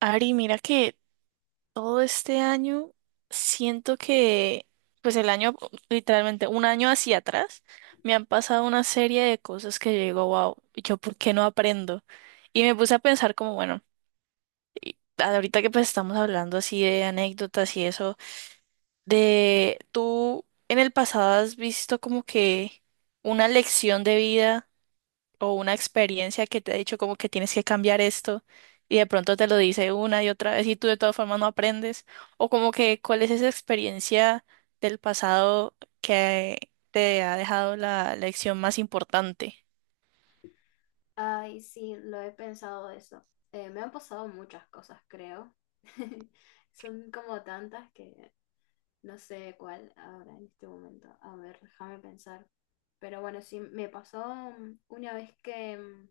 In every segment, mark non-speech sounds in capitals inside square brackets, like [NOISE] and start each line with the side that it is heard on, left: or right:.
right: Ari, mira que todo este año siento que, pues el año, literalmente un año hacia atrás, me han pasado una serie de cosas que yo digo, wow, ¿yo por qué no aprendo? Y me puse a pensar como, bueno, ahorita que pues estamos hablando así de anécdotas y eso, de tú en el pasado has visto como que una lección de vida o una experiencia que te ha dicho como que tienes que cambiar esto y de pronto te lo dice una y otra vez y tú de todas formas no aprendes, o como que cuál es esa experiencia del pasado que te ha dejado la lección más importante.
left: Ay, sí, lo he pensado eso. Me han pasado muchas cosas, creo. [LAUGHS] Son como tantas que no sé cuál ahora en este momento. A ver, déjame pensar. Pero bueno, sí, me pasó una vez que,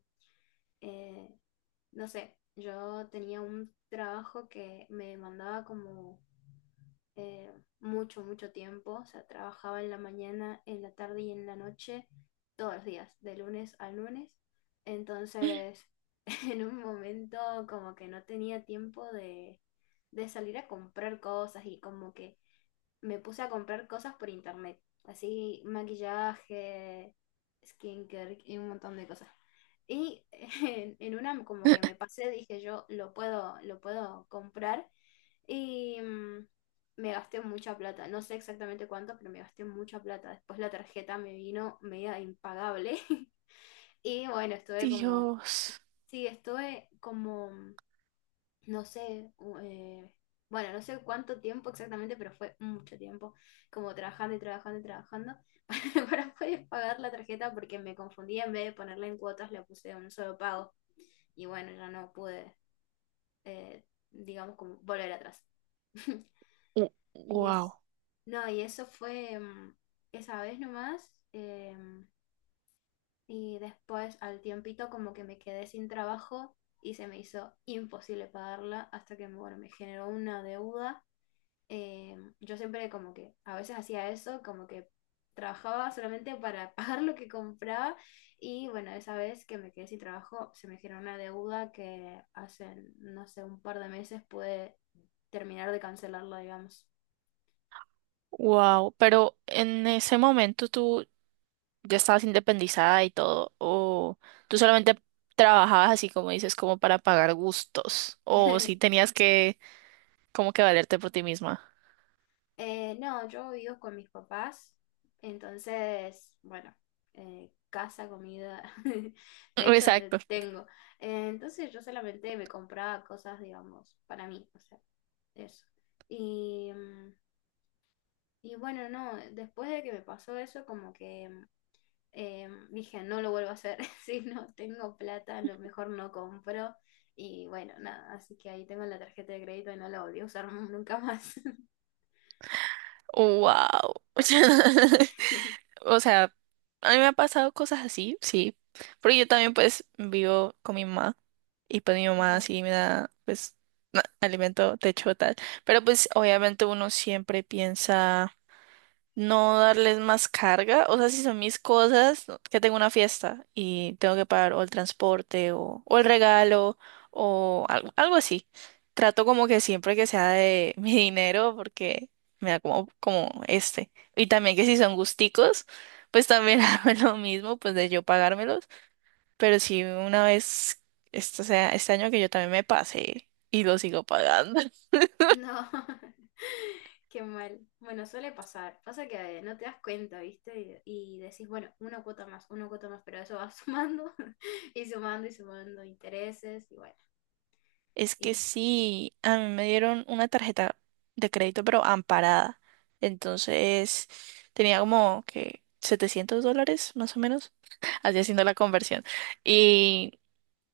left: eh, no sé, yo tenía un trabajo que me mandaba como eh, mucho, mucho tiempo. O sea, trabajaba en la mañana, en la tarde y en la noche, todos los días, de lunes a lunes. Entonces, [LAUGHS] en un momento como que no tenía tiempo de salir a comprar cosas y como que me puse a comprar cosas por internet. Así, maquillaje, skincare y un montón de cosas. Y [LAUGHS] en una como que me pasé, dije yo, lo puedo comprar. Y me gasté mucha plata. No sé exactamente cuánto, pero me gasté mucha plata. Después la tarjeta me vino media impagable. [LAUGHS] Y bueno, estuve como,
right: Dios,
left: sí, estuve como no sé, bueno, no sé cuánto tiempo exactamente, pero fue mucho tiempo, como trabajando y trabajando y trabajando [LAUGHS] para, para poder pagar la tarjeta porque me confundí, en vez de ponerla en cuotas, la puse de un solo pago y bueno, ya no pude, eh, digamos, como volver atrás. [LAUGHS] Y
right: wow,
left: es, no, y eso fue esa vez nomás. Y después al tiempito como que me quedé sin trabajo y se me hizo imposible pagarla hasta que, bueno, me generó una deuda. eh, yo siempre como que a veces hacía eso, como que trabajaba solamente para [LAUGHS] pagar lo que compraba y bueno, esa vez que me quedé sin trabajo se me generó una deuda que hace, no sé, un par de meses pude terminar de cancelarla, digamos.
right: wow, pero en ese momento tú ya estabas independizada y todo, o tú solamente trabajabas así como dices, como para pagar gustos, o si
left: [LAUGHS]
right: tenías que como que valerte por ti misma.
left: No, yo vivo con mis papás, entonces, bueno, casa, comida, [LAUGHS] de hecho
right: Exacto.
left: tengo. Entonces yo solamente me compraba cosas, digamos, para mí, o sea, eso. Y, y bueno, no, después de que me pasó eso, como que dije, no lo vuelvo a hacer, [LAUGHS] si no tengo plata, a lo mejor no compro. Y bueno, nada, así que ahí tengo la tarjeta de crédito y no la volví a usar nunca más.
right: Wow. [LAUGHS]
left: [LAUGHS]
right: O sea, a mí me ha pasado cosas así, sí. Pero yo también pues vivo con mi mamá y pues mi mamá
left: Ajá.
right: sí me da pues na- alimento, techo, tal. Pero pues obviamente uno siempre piensa no darles más carga. O sea, si son mis cosas, no- que tengo una fiesta y tengo que pagar o el transporte o el regalo o algo, algo así. Trato como que siempre que sea de [LAUGHS] mi dinero porque me da como, como este. Y también que si son gusticos, pues también [LAUGHS] hago lo mismo, pues de yo pagármelos. Pero si una vez, esto sea, este año que yo también me pasé y lo sigo pagando.
left: No, [LAUGHS] qué mal. Bueno, suele pasar. Pasa que no te das cuenta, ¿viste? Y decís, bueno, una cuota más, pero eso va [LAUGHS] sumando [LAUGHS] y sumando intereses y bueno,
right: Es que
left: y
right: sí, a mí me dieron una tarjeta de crédito, pero amparada. Entonces tenía como que $700, más o menos, [LAUGHS] así haciendo la conversión. Y,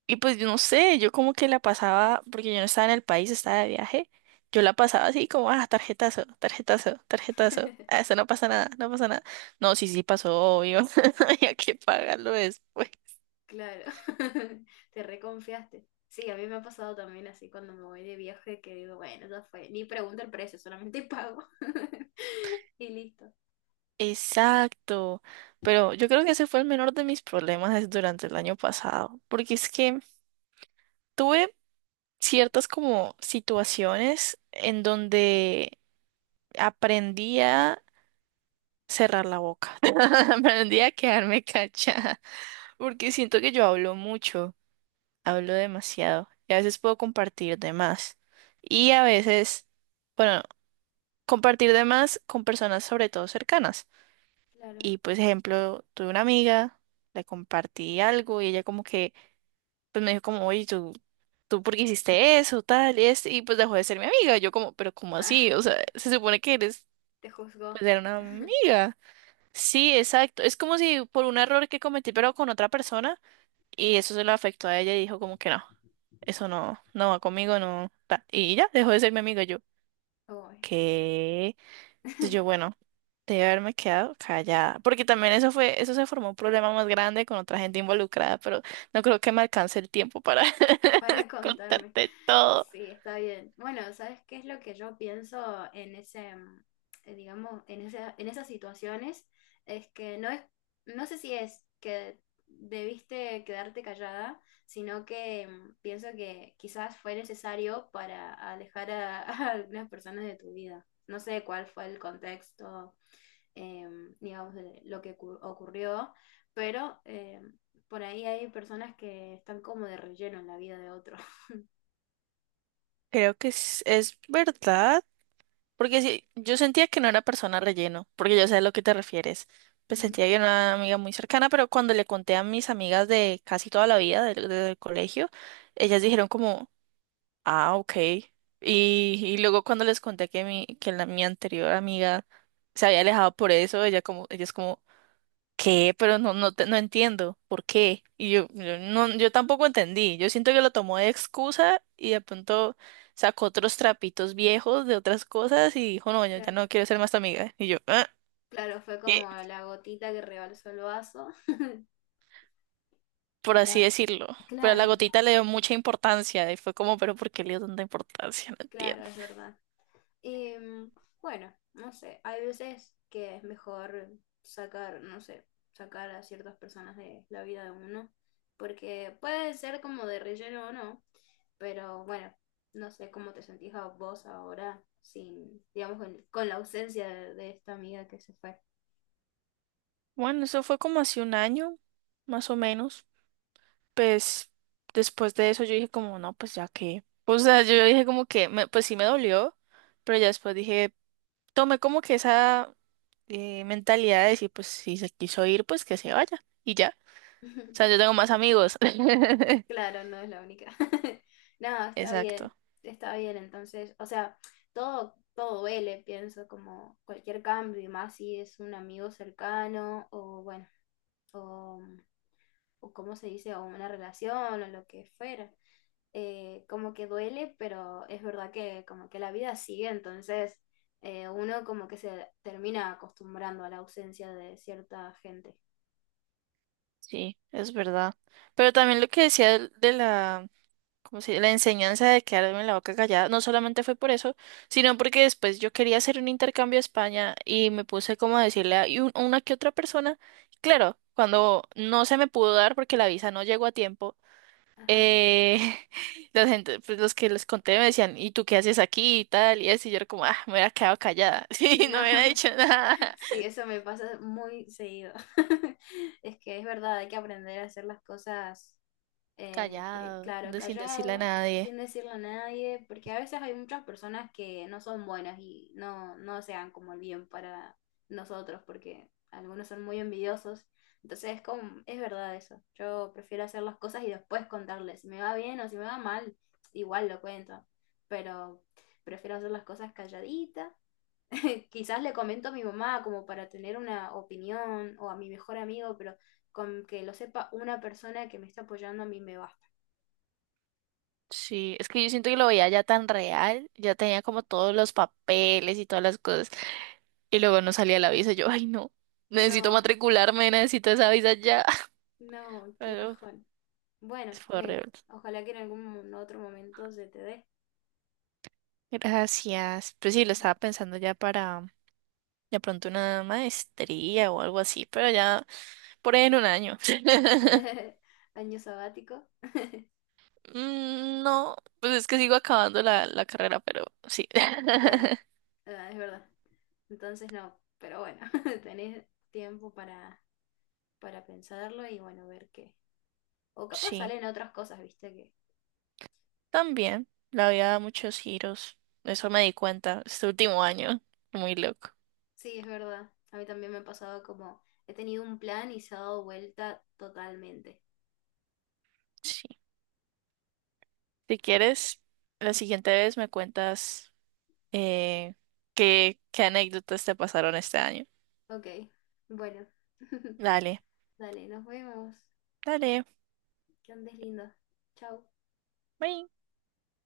right: y pues yo no sé, yo como que la pasaba, porque yo no estaba en el país, estaba de viaje, yo la pasaba así como, ah, tarjetazo, tarjetazo, tarjetazo. Ah,
left: [LAUGHS]
right: eso no pasa nada, no pasa nada. No, sí, sí pasó, obvio, [LAUGHS] había que pagarlo después.
left: claro, [LAUGHS] te reconfiaste. Sí, a mí me ha pasado también así cuando me voy de viaje que digo, bueno, ya fue, ni pregunto el precio, solamente pago [LAUGHS] y listo.
right: Exacto, pero yo creo que ese fue el menor de mis problemas es durante el año pasado, porque es que tuve ciertas como situaciones en donde aprendí a cerrar la boca, [LAUGHS] aprendí a quedarme callada, porque siento que yo hablo mucho, hablo demasiado, y a veces puedo compartir de más, y a veces, bueno, compartir de más con personas sobre todo cercanas.
left: Claro,
right: Y pues, ejemplo, tuve una amiga, le compartí algo y ella como que, pues me dijo como, oye, tú por qué hiciste eso, tal, y este, y pues dejó de ser mi amiga. Yo como, pero ¿cómo
left: ah,
right: así? O sea, se supone que eres,
left: te juzgó.
right: pues era una
left: [LAUGHS]
right: amiga. Sí, exacto. Es como si por un error que cometí, pero con otra persona, y eso se lo afectó a ella y dijo como que no, eso no, no va conmigo, no, tal. Y ya, dejó de ser mi amiga yo.
left: Uy.
right: ¿Qué? Entonces yo,
left: [LAUGHS]
right: bueno, debe haberme quedado callada, porque también eso fue, eso se formó un problema más grande con otra gente involucrada, pero no creo que me alcance el tiempo para
left: Para
right: [LAUGHS]
left: contarme.
right: contarte todo.
left: Sí, está bien. Bueno, ¿sabes qué es lo que yo pienso en ese, digamos, en en esas situaciones? Es que no es, no sé si es que debiste quedarte callada, sino que pienso que quizás fue necesario para alejar [LAUGHS] a algunas personas de tu vida. No sé cuál fue el contexto, digamos, de lo que ocurrió, pero por ahí hay personas que están como de relleno en la vida de otros.
right: Creo que es verdad, porque sí, yo sentía que no era persona relleno, porque yo sé a lo que te refieres. Pues
left: Ujú,
right: sentía que era una amiga muy cercana, pero cuando le conté a mis amigas de casi toda la vida del, del colegio, ellas dijeron como, ah, ok. Y luego cuando les conté que mi, que la, mi anterior amiga se había alejado por eso, ella como, ella es como, ¿qué? Pero no, no, te- no entiendo, ¿por qué? Y yo, yo tampoco entendí. Yo siento que lo tomó de excusa y de pronto sacó otros trapitos viejos de otras cosas y dijo, no, yo ya
left: claro,
right: no quiero ser más tu amiga. Y yo, "Ah,
left: claro, fue
right: ¿qué?",
left: como la gotita que rebalsó el vaso.
right: por
left: Pero
right: así decirlo. Pero la
left: claro,
right: gotita le dio mucha importancia y fue como, pero ¿por qué le dio tanta importancia? No entiendo.
left: claro, es verdad. Em, bueno, no sé, hay veces que es mejor sacar, no sé, sacar a ciertas personas de la vida de uno, porque puede ser como de relleno o no, pero bueno, no sé cómo te sentís a vos ahora sin, digamos, con la ausencia de esta amiga que se fue.
right: Bueno, eso fue como hace un año, más o menos. Pues después de eso yo dije como, no, pues ya que, o sea, yo dije como que, me- pues sí me dolió, pero ya después dije, tomé como que esa mentalidad de decir, pues si se quiso ir, pues que se vaya, y ya, o sea,
left: [LAUGHS]
right: yo tengo más amigos. [LAUGHS]
left: Claro, no es la única. [LAUGHS] No, está bien,
right: Exacto,
left: está bien. Entonces, o sea, todo, todo duele, pienso, como cualquier cambio, y más si es un amigo cercano, o bueno, o, o cómo se dice, o una relación, o lo que fuera. Como que duele, pero es verdad que como que la vida sigue, entonces uno como que se termina acostumbrando a la ausencia de cierta gente.
right: sí, es verdad. Pero también lo que decía del- de, la, como si la enseñanza de quedarme en la boca callada, no solamente fue por eso, sino porque después yo quería hacer un intercambio a España y me puse como a decirle a y un- a una que otra persona, claro, cuando no se me pudo dar porque la visa no llegó a tiempo,
left: Ajá.
right: eh, [LAUGHS] la gente, pues los que les conté me decían, ¿y tú qué haces aquí y tal? Y así yo era como, ah, me hubiera quedado callada, [LAUGHS] sí,
left: No.
right: no me hubiera
left: [LAUGHS]
right: dicho nada,
left: Sí, eso me pasa muy seguido. [LAUGHS] Es que es verdad, hay que aprender a hacer las cosas,
right: callado,
left: claro,
right: de- sin decirle a
left: callado,
right: nadie.
left: sin decirle a nadie, porque a veces hay muchas personas que no son buenas y no, no sean como el bien para nosotros, porque algunos son muy envidiosos. Entonces es como, es verdad eso. Yo prefiero hacer las cosas y después contarles. Si me va bien o si me va mal, igual lo cuento, pero prefiero hacer las cosas calladita. [LAUGHS] Quizás le comento a mi mamá como para tener una opinión o a mi mejor amigo, pero con que lo sepa una persona que me está apoyando a mí me basta.
right: Sí, es que yo siento que lo veía ya tan real, ya tenía como todos los papeles y todas las cosas. Y luego no salía la visa. Yo, ay, no, necesito
left: No,
right: matricularme, necesito esa visa ya. [LAUGHS]
left: no, qué
right: Pero
left: bajón. Bueno,
right: pues, fue horrible.
left: ojalá que en algún otro momento se te dé.
right: Gracias. Pues sí, lo estaba pensando ya para de pronto una maestría o algo así, pero ya por ahí en un año. [LAUGHS]
left: [LAUGHS] Año sabático,
right: Mm, no, pues es que sigo acabando la carrera, pero sí. [LAUGHS]
left: claro, ah, es verdad. Entonces no, pero bueno, [LAUGHS] tenés tiempo para pensarlo y bueno, ver qué. O capaz
right: Sí,
left: salen otras cosas, viste,
right: también. La vida da muchos giros. Eso me di cuenta este último año. Muy loco.
left: sí, es verdad. A mí también me ha pasado como he tenido un plan y se ha dado vuelta totalmente.
right: Sí. Si quieres, la siguiente vez me cuentas. eh, qué, qué anécdotas te pasaron este año.
left: Ok, bueno. [LAUGHS]
right: Dale,
left: Dale, nos vemos.
right: dale.
left: Que andes lindo. Chau.
right: Bye.